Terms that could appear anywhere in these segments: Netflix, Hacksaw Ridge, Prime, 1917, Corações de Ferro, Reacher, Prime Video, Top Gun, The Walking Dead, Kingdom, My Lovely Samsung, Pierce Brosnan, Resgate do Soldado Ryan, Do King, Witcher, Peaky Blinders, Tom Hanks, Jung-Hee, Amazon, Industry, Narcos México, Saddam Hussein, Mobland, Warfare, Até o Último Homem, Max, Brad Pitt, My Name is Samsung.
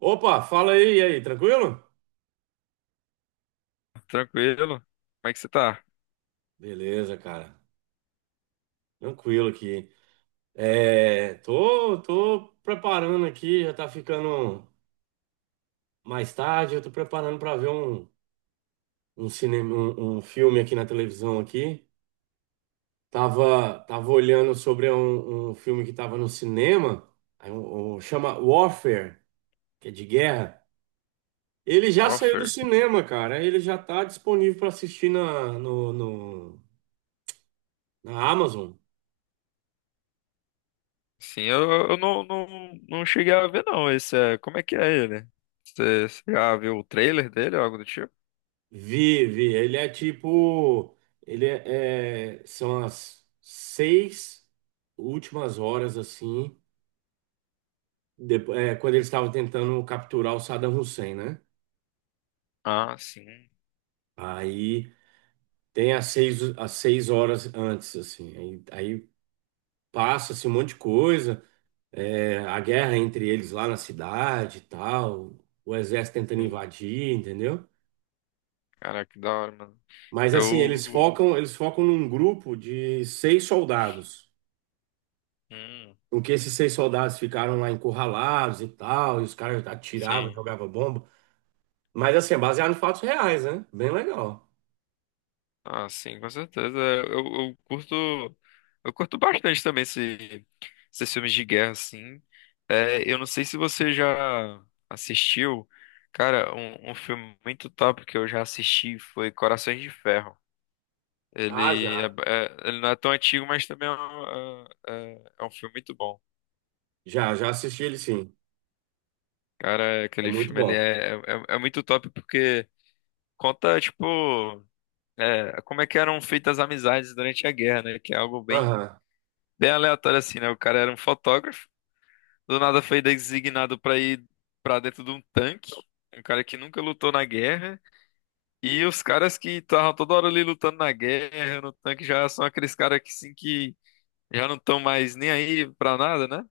Opa, fala aí, e aí, tranquilo? Tranquilo? Como é que você tá? Beleza, cara. Tranquilo aqui. É, tô preparando aqui, já tá ficando mais tarde, eu tô preparando pra ver um filme aqui na televisão aqui. Tava olhando sobre um filme que tava no cinema, aí chama Warfare, que é de guerra. Ele já saiu do Warfare? cinema, cara. Ele já tá disponível pra assistir na, no, no- na Amazon. Sim, eu não cheguei a ver não. Esse é, como é que é ele? Você já viu o trailer dele ou algo do tipo? Vi, vi. Ele é tipo. São as 6 últimas horas, assim, depois, é, quando eles estavam tentando capturar o Saddam Hussein, né? Ah, sim. Aí tem as seis horas antes, assim. Aí passa-se um monte de coisa. É, a guerra entre eles lá na cidade e tal. O exército tentando Sim. invadir, entendeu? Caraca, que da hora, mano. Mas assim, Eu. eles focam num grupo de seis soldados. Hum, Com que esses seis soldados ficaram lá encurralados e tal, e os caras atiravam, sim. jogavam bomba. Mas assim, é baseado em fatos reais, né? Bem legal. Ah, sim, com certeza. Eu curto bastante também esses filmes de guerra, assim. É, eu não sei se você já assistiu, cara, um filme muito top que eu já assisti foi Corações de Ferro. Ah, Ele, é, já. é- ele não é tão antigo, mas também é um filme muito bom. Já assisti ele sim. Cara, É aquele muito filme ele bom. é muito top porque conta, tipo, como é que eram feitas as amizades durante a guerra, né? Que é algo bem Aham. bem aleatório assim, né? O cara era um fotógrafo, do nada foi designado pra ir pra dentro de um tanque, um cara que nunca lutou na guerra, e os caras que estavam toda hora ali lutando na guerra, no tanque, já são aqueles caras que sim que já não estão mais nem aí pra nada, né?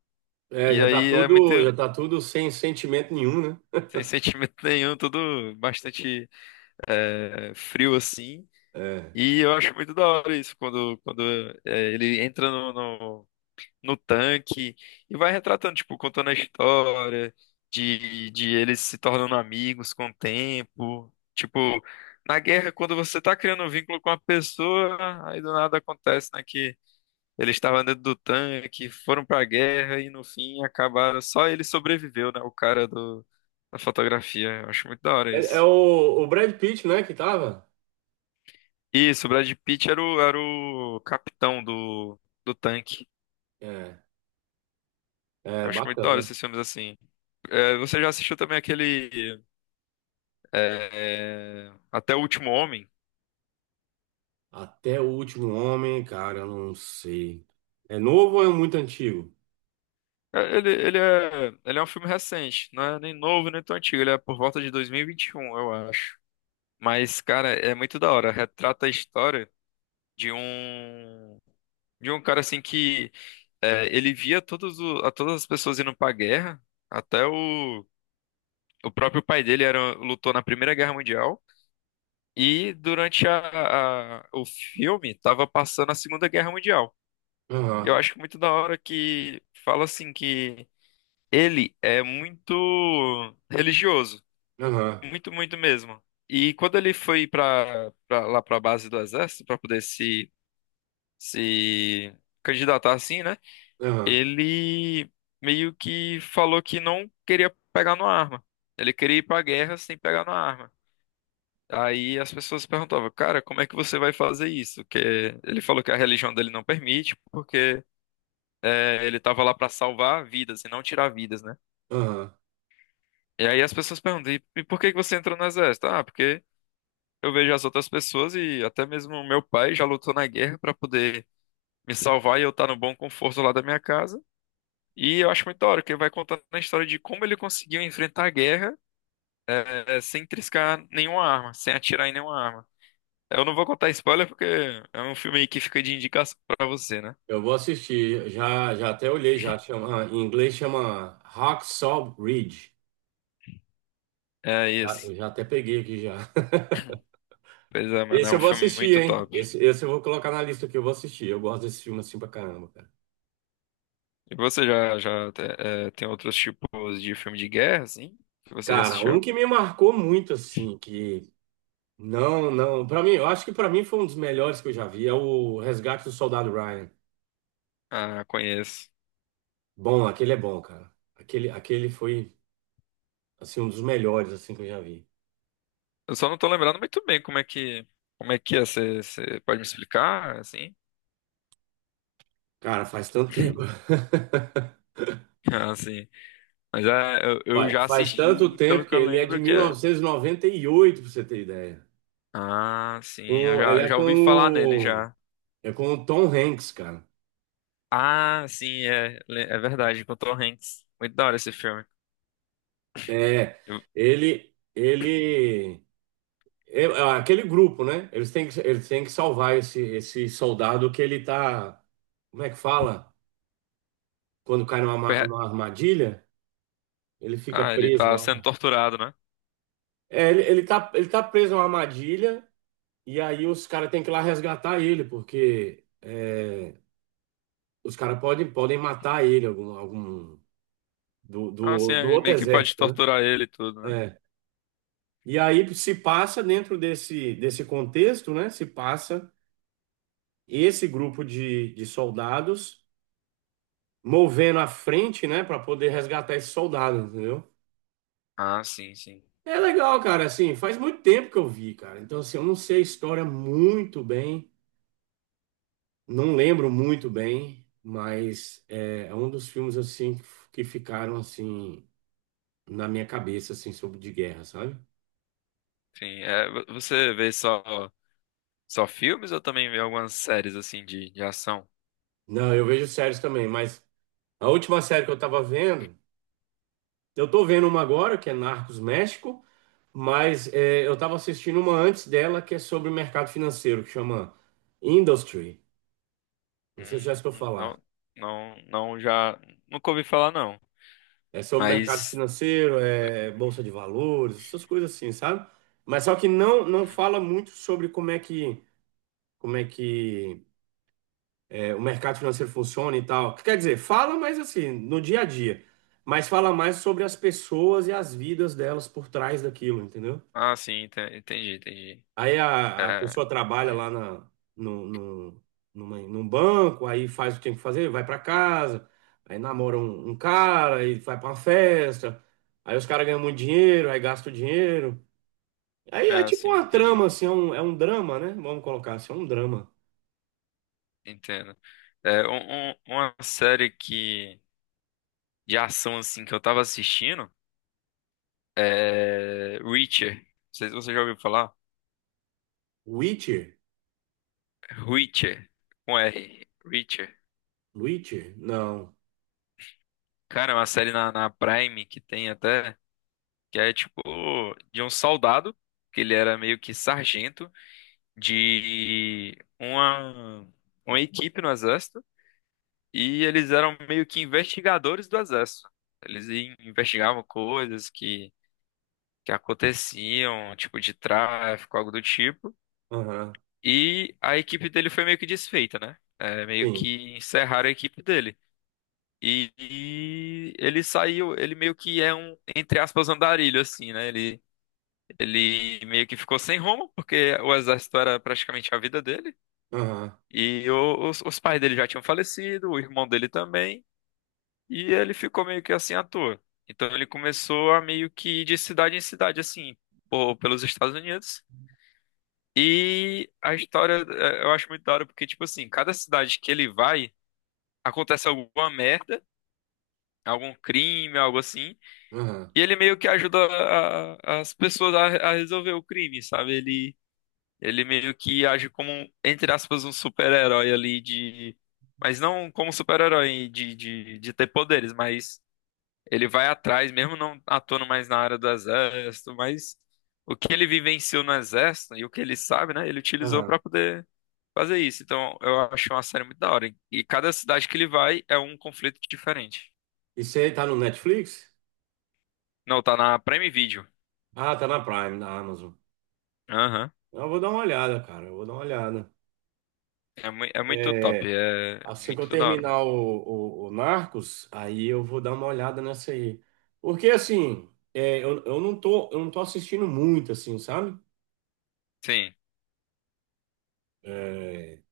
É, E já tá aí é muito tudo, já tá tudo sem sentimento nenhum, né? sem sentimento nenhum, tudo bastante frio assim. É. E eu acho muito da hora isso, quando, quando ele entra no tanque e vai retratando, tipo, contando a história de eles se tornando amigos com o tempo. Tipo, na guerra, quando você tá criando um vínculo com uma pessoa, aí do nada acontece, né, que eles estavam dentro do tanque, foram pra guerra e no fim acabaram, só ele sobreviveu, né, o cara do, da fotografia. Eu acho muito da hora É isso. o Brad Pitt, né, que tava? Isso, o Brad Pitt era o capitão do tanque. É, é Eu acho muito da hora bacana. esses filmes assim. É, você já assistiu também aquele. É, Até o Último Homem. Até o último homem, cara, eu não sei. É novo ou é muito antigo? É, Ele, ele é um filme recente, não é nem novo, nem tão antigo. Ele é por volta de 2021, eu acho. Mas, cara, é muito da hora. Retrata a história de um de um cara assim que ele via a todas as pessoas indo pra guerra. Até o próprio pai dele lutou na Primeira Guerra Mundial. E durante o filme, tava passando a Segunda Guerra Mundial. E eu Aham, acho muito da hora que fala assim que. Ele é muito religioso, aham, muito, muito mesmo. E quando ele foi para lá para a base do exército para poder se candidatar assim, né? aham, Ele meio que falou que não queria pegar numa arma. Ele queria ir para a guerra sem pegar numa arma. Aí as pessoas perguntavam, cara, como é que você vai fazer isso? Que ele falou que a religião dele não permite, porque ele estava lá para salvar vidas e não tirar vidas, né? aham. E aí as pessoas perguntam, e por que que você entrou no exército? Ah, porque eu vejo as outras pessoas e até mesmo o meu pai já lutou na guerra pra poder me salvar e eu estar no bom conforto lá da minha casa. E eu acho muito da hora, que ele vai contando a história de como ele conseguiu enfrentar a guerra sem triscar nenhuma arma, sem atirar em nenhuma arma. Eu não vou contar spoiler porque é um filme aí que fica de indicação pra você, né? Eu vou assistir. Já até olhei, já chama, em inglês chama Hacksaw Ridge. É Já, isso. eu já até peguei aqui já. Pois é, mano, Esse é eu um vou filme assistir, muito hein? top. Esse eu vou colocar na lista que eu vou assistir. Eu gosto desse filme assim pra caramba, cara. E você já tem outros tipos de filme de guerra, assim, que você já Cara, um assistiu? que me marcou muito assim, que não, não, pra mim, eu acho que pra mim foi um dos melhores que eu já vi, é o Resgate do Soldado Ryan. Ah, conheço. Bom, aquele é bom, cara. Aquele foi assim um dos melhores assim que eu já vi. Eu só não tô lembrando muito bem como é que é. Você pode me explicar, assim? Cara, faz tanto tempo. Ah, sim. Mas é, eu Olha, já faz assisti, tanto e pelo tempo que que eu ele é de lembro que mil é. novecentos e noventa e oito, pra você ter ideia. Ah, sim. Eu já, Ele eu é já com ouvi falar nele o, já. é com o Tom Hanks, cara. Ah, sim, é verdade, com o Tom Hanks. Muito da hora esse filme. É, Eu- ele, ele, É aquele grupo, né? Eles têm que salvar esse soldado que ele tá, como é que fala? Quando cai numa, ma- é- numa armadilha, ele fica ah, ele preso tá sendo lá. torturado, né? É, ele tá preso numa armadilha e aí os caras têm que ir lá resgatar ele, porque os caras podem matar ele, algum do, Ah, sim, do, do outro meio que pode exército, né? torturar ele e tudo, né? É. E aí se passa dentro desse contexto, né? Se passa esse grupo de soldados movendo à frente, né? Para poder resgatar esses soldados, entendeu? Ah, sim, sim. É legal, cara. Assim, faz muito tempo que eu vi, cara. Então, assim, eu não sei a história muito bem, não lembro muito bem, mas é um dos filmes assim que ficaram assim na minha cabeça, assim, sobre de guerra, sabe? Sim, você vê só filmes ou também vê algumas séries assim de ação? Não, eu vejo séries também, mas a última série que eu tava vendo, eu tô vendo uma agora, que é Narcos México, mas eu tava assistindo uma antes dela, que é sobre o mercado financeiro, que chama Industry. Não sei se já Hum, escutou falar. não, não, já nunca ouvi falar não. É sobre mercado Mas, financeiro, é bolsa de valores, essas coisas assim, sabe? Mas só que não não hum, fala muito sobre como é que o mercado financeiro funciona e tal. Quer dizer, fala, mais assim, no dia a dia. Mas fala mais sobre as pessoas e as vidas delas por trás daquilo, entendeu? ah, sim, entendi, entendi. Aí a É, pessoa trabalha lá na, no, no, numa- num banco, aí faz o que tem que fazer, vai pra casa, aí namora um cara, aí vai pra uma festa, aí os caras ganham muito dinheiro, aí gasta o dinheiro. Aí é é, tipo sim, uma trama, entendi, assim, é um drama, né? Vamos colocar assim, é um drama. entendo. É, uma série que de ação assim que eu tava assistindo é Reacher. Não sei se você já ouviu falar. Witcher? Reacher, com R, Reacher. Witcher? Não. Cara, é uma série na Prime que tem até que é tipo de um soldado que ele era meio que sargento, de uma equipe no exército, e eles eram meio que investigadores do exército. Eles investigavam coisas que aconteciam, tipo de tráfico, algo do tipo. Aham. E a equipe dele foi meio que desfeita, né? É, meio Sim. que encerraram a equipe dele. E ele saiu, ele meio que é um, entre aspas, andarilho, assim, né? Ele meio que ficou sem rumo, porque o exército era praticamente a vida dele. Aham, E os pais dele já tinham falecido, o irmão dele também, e ele ficou meio que assim à toa. Então ele começou a meio que ir de cidade em cidade, assim, por pelos Estados Unidos. E a história eu acho muito da hora, porque, tipo assim, cada cidade que ele vai, acontece alguma merda, algum crime, algo assim, aham, e ele meio que ajuda as pessoas a resolver o crime, sabe? Ele meio que age como, um, entre aspas, um super-herói ali de. Mas não como super-herói de ter poderes, mas ele vai atrás, mesmo não atuando mais na área do exército, mas o que ele vivenciou no exército e o que ele sabe, né? Ele utilizou aham. pra poder fazer isso. Então eu acho uma série muito da hora. E cada cidade que ele vai é um conflito diferente. E aí tá no Netflix? Não, tá na Prime Video. Ah, tá na Prime, na Amazon. Aham. Eu vou dar uma olhada, cara. Eu vou dar uma olhada. É, é muito top, É, é assim que eu muito da hora, mesmo. terminar o Narcos, aí eu vou dar uma olhada nessa aí. Porque assim, eu não tô assistindo muito, assim, sabe? Sim. É,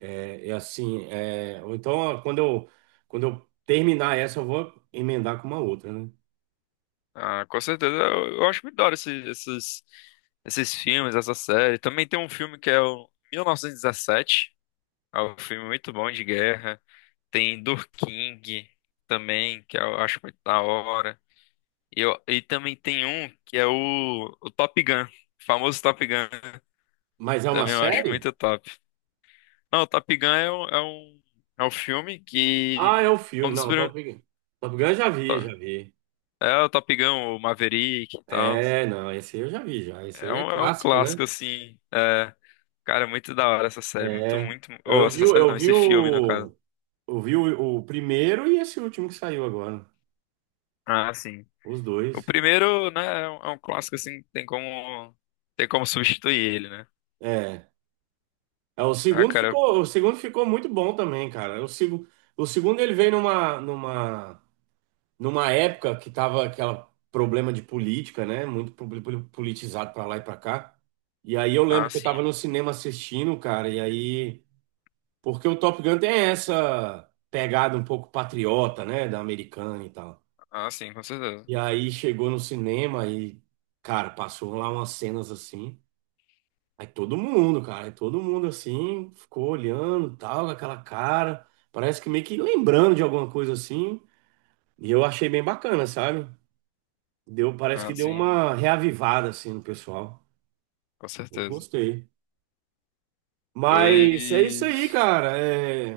é assim, ou então quando eu terminar essa, eu vou emendar com uma outra, né? Ah, com certeza. Eu acho muito da hora esses filmes, essa série. Também tem um filme que é o 1917. É um filme muito bom de guerra. Tem Do King também, que eu acho muito da hora. E também tem um que é o Top Gun. O famoso Top Gun. Mas é uma Também eu acho série? muito top. Não, o Top Gun é um, filme que... Ah, é o É um filme. dos Não, primeiros... Top Gun. Top Gun eu já vi, já vi. É o Top Gun, o Maverick e tal. É, não, esse aí eu já vi já. Esse É aí é um, é um clássico, né? clássico, assim. É. Cara, muito da hora essa série. Muito, É. muito. Ou Eu vi, essa o- série eu não, vi esse filme, no caso. o, eu vi o, o primeiro e esse último que saiu agora. Ah, sim. Os O dois. primeiro, né, é um clássico, assim, tem como. Tem como substituir ele, né? É. É, o Ah, segundo cara. ficou, o segundo ficou muito bom também, cara. O segundo ele veio numa época que tava aquele problema de política, né? Muito politizado pra lá e pra cá. E aí eu Ah, lembro que eu tava sim. no cinema assistindo, cara, e aí. Porque o Top Gun tem essa pegada um pouco patriota, né? Da americana e tal. Ah, sim, com certeza. E aí chegou no cinema e, cara, passou lá umas cenas assim. Aí todo mundo, cara, aí todo mundo assim, ficou olhando, tal, com aquela cara. Parece que meio que lembrando de alguma coisa assim. E eu achei bem bacana, sabe? Deu, parece que Ah, deu sim, uma reavivada assim no pessoal. com Eu certeza. gostei. Mas é isso aí, Pois. cara.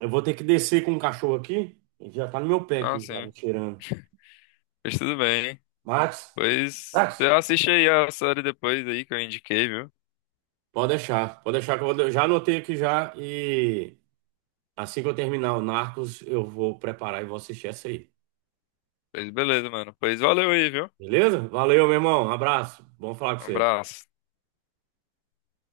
Eu vou ter que descer com o cachorro aqui. Ele já tá no meu pé Ah, aqui, já me sim. cheirando. Pois tudo bem. Max, Pois. Você Max, assiste aí a série depois aí que eu indiquei, viu? pode deixar, pode deixar que eu vou, já anotei aqui já e assim que eu terminar o Narcos, eu vou preparar e vou assistir essa aí. Pois beleza, mano. Pois valeu aí, viu? Beleza? Valeu, meu irmão. Um abraço. Bom falar com Um você. abraço.